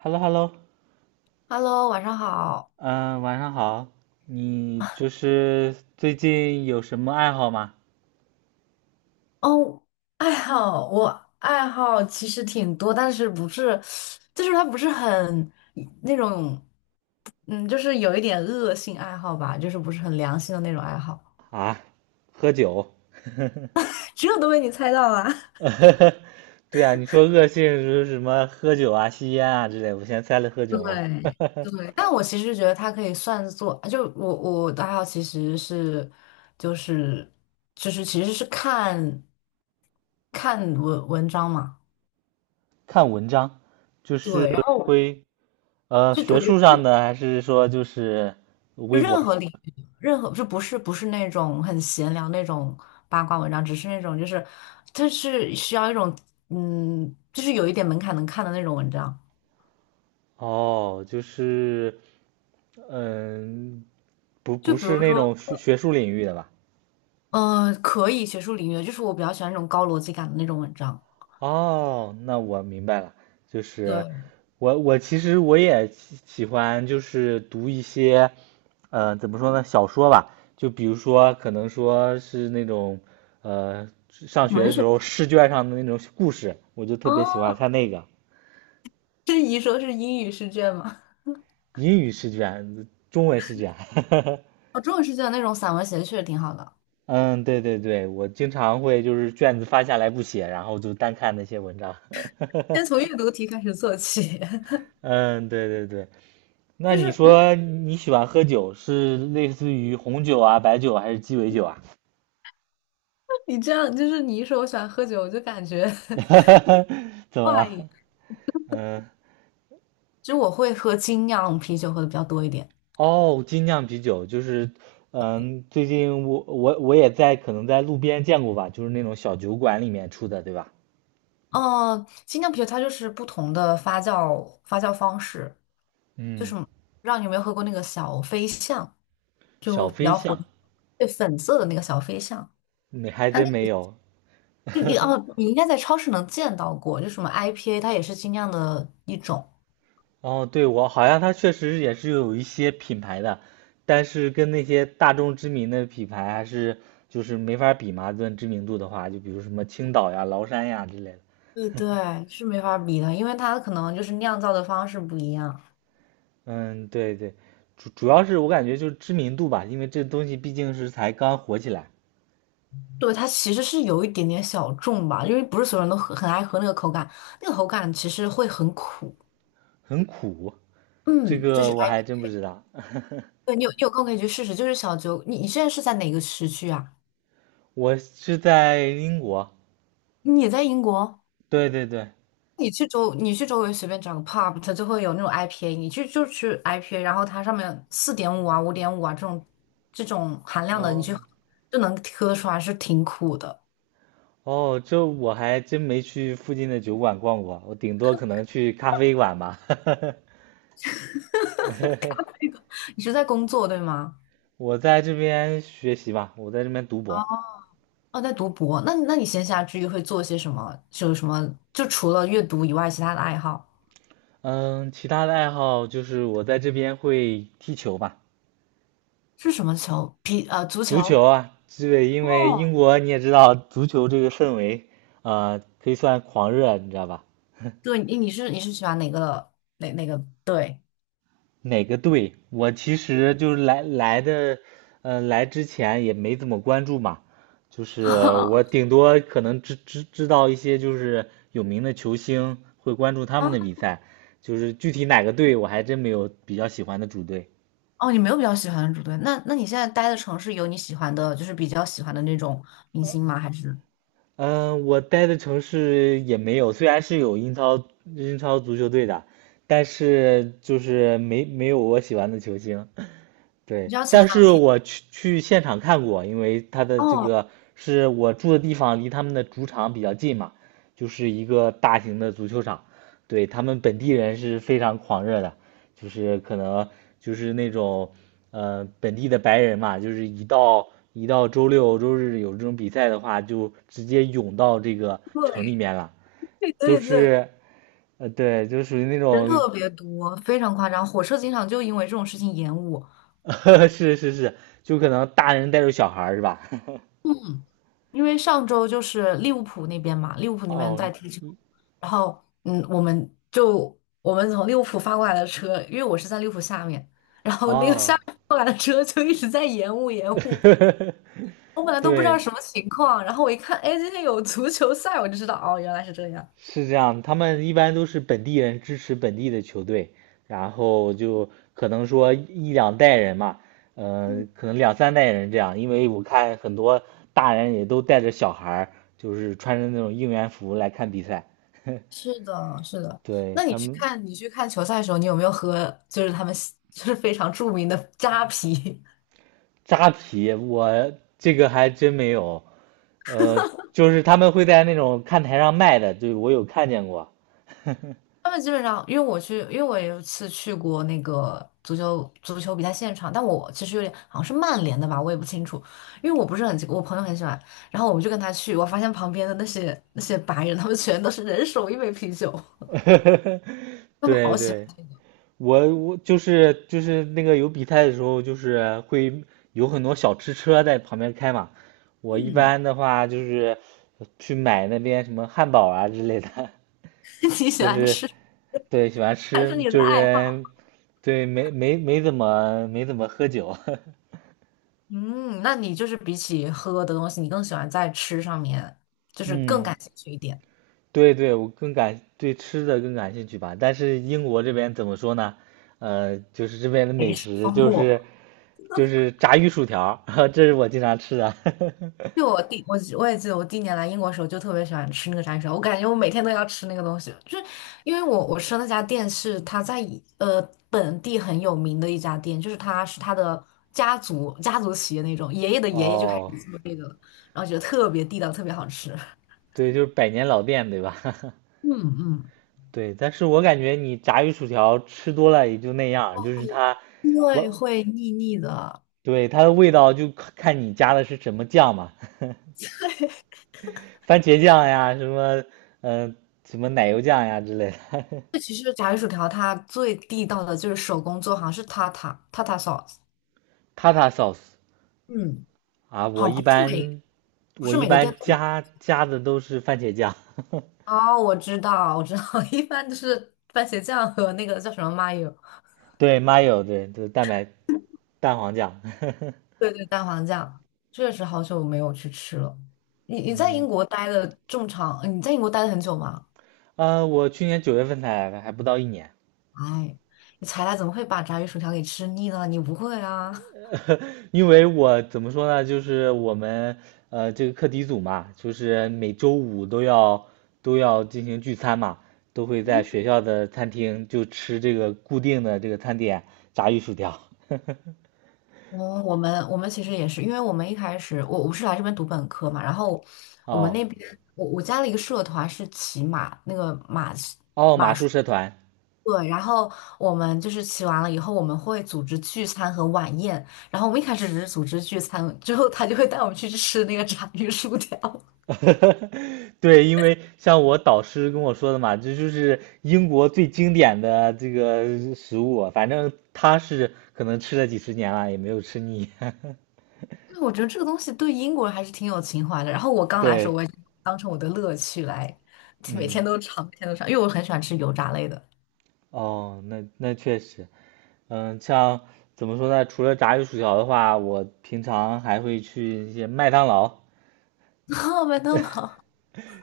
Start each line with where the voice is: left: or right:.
right: h e l l o h e l l o
left: Hello，晚上好。
right: 嗯，晚上好。你最近有什么爱好吗？
left: 哦，爱好，我爱好其实挺多，但是不是，就是它不是很那种，就是有一点恶性爱好吧，就是不是很良心的那种爱好。
right: 啊，喝酒，
left: 这都被你猜到了，
right: 对啊，你说恶性是什么喝酒啊、吸烟啊之类，我先猜了喝 酒嘛。
left: 对 对，但我其实觉得它可以算作，就我的爱好其实是，就是就是其实是看文章嘛。
right: 看文章，就是
left: 对，然后
right: 会
left: 就我
right: 学
left: 觉
right: 术
left: 得
right: 上的，还是说
left: 就
right: 微博？
left: 任何领域，任何就不是不是那种很闲聊那种八卦文章，只是那种就是，它是需要一种就是有一点门槛能看的那种文章。
right: 哦，就是嗯，不
left: 就
right: 不
left: 比
right: 是
left: 如
right: 那
left: 说，
right: 种学术领域的吧？
left: 嗯，可以学术领域，就是我比较喜欢那种高逻辑感的那种文章。
right: 哦，那我明白了，就是
left: 对，
right: 我其实我也喜欢就是读一些，呃，怎么说呢，小说吧，就比如说可能说是那种，呃，上学
left: 文
right: 的时
left: 学
right: 候试卷上的那种故事，我就特别喜欢
left: 哦，
right: 看那个
left: 这一说是英语试卷吗？
right: 英语试卷、中文试卷，
left: 哦，中文试卷那种散文写的确实挺好的。
right: 嗯，对对对，我经常会就是卷子发下来不写，然后就单看那些文章，
left: 先从阅读题开始做起，
right: 嗯，对对对，那
left: 就
right: 你
left: 是因为
right: 说你喜欢喝酒，是类似于红酒啊、白酒啊还是鸡尾酒啊？
left: 你这样，就是你一说我喜欢喝酒，我就感觉
right: 怎 么
left: 怪。
right: 了？嗯，
left: 就我会喝精酿啤酒喝的比较多一点。
right: 哦，精酿啤酒就是，嗯，最近我也在可能在路边见过吧，就是那种小酒馆里面出的，对吧？
left: 哦，精酿啤酒它就是不同的发酵方式，就
right: 嗯，
left: 是让你有没有喝过那个小飞象，就
right: 小
left: 比
right: 飞
left: 较火，
right: 象，
left: 对，粉色的那个小飞象，
right: 你还
left: 它那
right: 真没
left: 个
right: 有。
left: 就你 哦，你应该在超市能见到过，就什么 IPA，它也是精酿的一种。
right: 哦，对，我好像它确实也是有一些品牌的，但是跟那些大众知名的品牌还是没法比嘛，论知名度的话，就比如什么青岛呀、崂山呀之类的。
left: 对对，是没法比的，因为它可能就是酿造的方式不一样。
right: 嗯，对对，主要是我感觉就是知名度吧，因为这东西毕竟是才刚火起来，
left: 对，它其实是有一点点小众吧，因为不是所有人都很爱喝那个口感，那个口感其实会很苦。
right: 很苦，这
left: 嗯，就
right: 个
left: 是
right: 我
left: IP，
right: 还真不知道。
left: 对你有空可以去试试。就是小酒，你现在是在哪个时区啊？
right: 我是在英国，
left: 你也在英国？
right: 对对对，
left: 你去周围随便找个 pub，它就会有那种 IPA，你去就去 IPA，然后它上面4.5啊、5.5啊这种含量的，你就
right: 哦。
left: 就能喝出来是挺苦的。
right: 哦，这我还真没去附近的酒馆逛过，我顶多可能去咖啡馆吧。
left: 那个，你是在工作对吗？
right: 我在这边学习吧，我在这边读博。
left: 哦，在读博。那你闲暇之余会做些什么？就有什么？就除了阅读以外，其他的爱好
right: 嗯，其他的爱好就是我在这边会踢球吧，
left: 是什么球？足
right: 足
left: 球。
right: 球啊，对，因为英
left: 哦，
right: 国你也知道，足球这个氛围，呃，可以算狂热，你知道吧？
left: 对，你是喜欢哪个队？
right: 哪个队？我其实来的，呃，来之前也没怎么关注嘛，就是我顶 多可能知道一些就是有名的球星，会关注他
left: 啊，
right: 们的比赛，具体哪个队我还真没有比较喜欢的主队。
left: 哦，你没有比较喜欢的主队，那你现在待的城市有你喜欢的，就是比较喜欢的那种明星吗？还是
right: 我待的城市也没有，虽然是有英超足球队的，但是就是没有我喜欢的球星。
left: 比
right: 对，
left: 较前
right: 但
left: 两？
right: 是我去现场看过，因为他的这
left: 哦，
right: 个是我住的地方离他们的主场比较近嘛，就是一个大型的足球场，对，他们本地人是非常狂热的，就是可能那种本地的白人嘛，就是一到周六周日有这种比赛的话，就直接涌到这个城里
left: 对
right: 面了。
left: 对
right: 就
left: 对对，
right: 是呃，对，就属于那
left: 人
right: 种
left: 特别多，非常夸张。火车经常就因为这种事情延误，
right: 是是是，就可能大人带着小孩儿是吧？
left: 因为上周就是利物浦那边嘛，利物浦那边
right: 哦
left: 在踢球，然后我们从利物浦发过来的车，因为我是在利物浦下面，然后那个
right: 哦，
left: 下面过来的车就一直在延误延误。我本来都不知道
right: 对，
left: 什么情况，然后我一看，哎，今天有足球赛，我就知道，哦，原来是这样。
right: 是这样。他们一般都是本地人支持本地的球队，然后就可能说一两代人嘛，
left: 嗯，
right: 可能两三代人这样。因为我看很多大人也都带着小孩儿，就是穿着那种应援服来看比赛。
left: 是 的，是的。
right: 对，
left: 那你
right: 他
left: 去
right: 们
left: 看你去看球赛的时候，你有没有喝就是他们 就是非常著名的扎啤？
right: 扎啤，我这个还真没有。呃，就是他们会在那种看台上卖的，对，我有看见过。
left: 他们基本上，因为我有一次去过那个足球比赛现场，但我其实有点好像是曼联的吧，我也不清楚，因为我不是很，我朋友很喜欢，然后我们就跟他去，我发现旁边的那些白人，他们全都是人手一杯啤酒，他们
right: 对
left: 好喜欢，
right: 对，我我就是那个有比赛的时候，就是会有很多小吃车在旁边开嘛。我一
left: 嗯，
right: 般的话去买那边什么汉堡啊之类的，
left: 你 喜
right: 就
left: 欢
right: 是
left: 吃？
right: 对喜欢
left: 还是
right: 吃，
left: 你
right: 就
left: 的爱好。
right: 是对没怎么喝酒。
left: 嗯，那你就是比起喝的东西，你更喜欢在吃上面，就是更
right: 嗯
left: 感兴趣一点。
right: 对对，我更感对吃的更感兴趣吧。但是英国这边怎么说呢？呃，就是这边的
left: 没
right: 美
left: 事，
right: 食
left: 丰富。
right: 就是炸鱼薯条儿 这是我经常吃的。
left: 就我也记得我第一年来英国的时候，就特别喜欢吃那个炸鱼薯我感觉我每天都要吃那个东西，就是因为我吃的那家店是他在呃本地很有名的一家店，就是他是他的家族企业那种，爷爷的 爷爷就开始
right: 哦，
left: 做这个了，然后觉得特别地道，特别好吃。
right: 对，就是百年老店，对吧？
left: 嗯嗯，
right: 对，但是我感觉你炸鱼薯条吃多了也就那样儿就是它，
left: 因为
right: 我，
left: 会腻腻的。
right: 对，它的味道就看看你加的是什么酱嘛，番茄酱呀，什么，嗯、什么奶油酱呀之类的
left: 这其实炸鱼薯条它最地道的就是手工做，好像是塔塔 sauce，
right: ，tata sauce，
left: 嗯，
right: 啊，
left: 好像不
right: 我
left: 是
right: 一
left: 每个店
right: 般
left: 都有。
right: 加的都是番茄酱，
left: 哦，我知道，我知道，一般就是番茄酱和那个叫什么 mayo，
right: 对，mayo，对，就是蛋黄酱。
left: 对对，蛋黄酱。确实好久没有去吃了。你在英
right: 嗯，
left: 国待了这么长，你在英国待了很久吗？
right: 呃，我去年九月份才来的，还不到一年，
left: 哎，你才来怎么会把炸鱼薯条给吃腻呢？你不会啊？
right: 因为我怎么说呢，就是我们这个课题组嘛，就是每周五都要进行聚餐嘛，都会在学校的餐厅就吃这个固定的这个餐点，炸鱼薯条。
left: 哦，我们其实也是，因为我们一开始我是来这边读本科嘛，然后我们
right: 哦
left: 那边我加了一个社团是骑马，那个马是
right: 哦，马术社团，
left: 对，然后我们就是骑完了以后，我们会组织聚餐和晚宴，然后我们一开始只是组织聚餐，之后他就会带我们去吃那个炸鱼薯条。
right: 对，因为像我导师跟我说的嘛，这就是英国最经典的这个食物，反正他是可能吃了几十年了，也没有吃腻。
left: 对，我觉得这个东西对英国人还是挺有情怀的。然后我 刚来的时
right: 对，
left: 候，我也是当成我的乐趣来，每天
right: 嗯，
left: 都尝，每天都尝，因为我很喜欢吃油炸类的。
right: 哦，那那确实，嗯，像怎么说呢？除了炸鱼薯条的话，我平常还会去一些麦当劳，
left: 哦，麦当劳，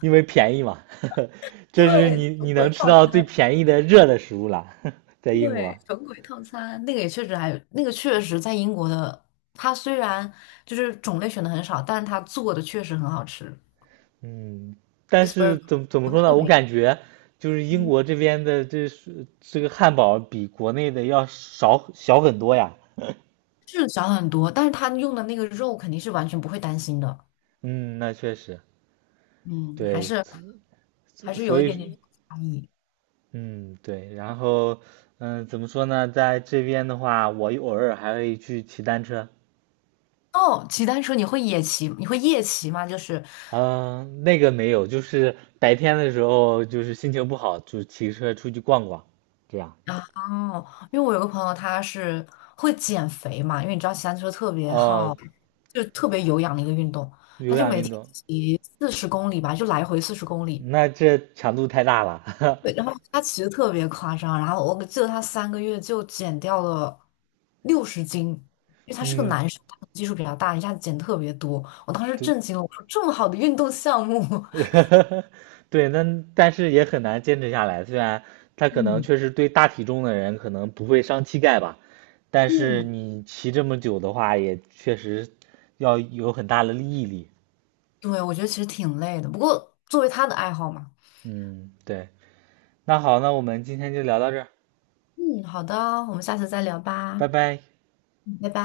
right: 因为便宜嘛，这是
left: 对，
right: 你
left: 鬼
right: 能吃
left: 餐。
right: 到最便宜的热的食物了，在英
left: 对，
right: 国。
left: 神鬼套餐那个也确实还有，那个确实在英国的，它虽然就是种类选的很少，但是它做的确实很好吃。
right: 嗯，
left: c h
right: 但
left: e e s b u r
right: 是
left: g e r
right: 怎么
left: 国内
right: 说呢？
left: 就
right: 我
left: 没
right: 感觉就是英
left: 有，
right: 国这边的这个汉堡比国内的要小很多呀。
left: 是少很多，但是它用的那个肉肯定是完全不会担心的，
right: 嗯，那确实，
left: 嗯，还
right: 对，
left: 是还是
right: 所
left: 有一点点
right: 以
left: 差异。
right: 嗯对，然后嗯怎么说呢？在这边的话，我偶尔还会去骑单车。
left: 哦，骑单车你会野骑，你会夜骑吗？就是
right: 嗯，那个没有，就是白天的时候，就是心情不好，就骑车出去逛逛，这样。
left: 哦，因为我有个朋友，他是会减肥嘛，因为你知道骑单车特别
right: 哦，
left: 耗，就特别有氧的一个运动，
right: 有
left: 他就
right: 氧
left: 每
right: 运
left: 天
right: 动，
left: 骑四十公里吧，就来回四十公里。
right: 那这强度太大了。
left: 对，然后他骑的特别夸张，然后我记得他3个月就减掉了60斤，因为 他是个
right: 嗯，
left: 男生，他可能基数比较大，一下子减特别多。我当时
right: 对，
left: 震惊了，我说这么好的运动项目，
right: 对，那但是也很难坚持下来。虽然他 可能
left: 嗯
right: 确实对大体重的人可能不会伤膝盖吧，但是
left: 嗯，
right: 你骑这么久的话，也确实要有很大的毅力。
left: 对，我觉得其实挺累的，不过作为他的爱好嘛，
right: 嗯，对。那好，那我们今天就聊到这儿，
left: 嗯，好的，我们下次再聊
right: 拜
left: 吧。
right: 拜。
left: 嗯拜拜。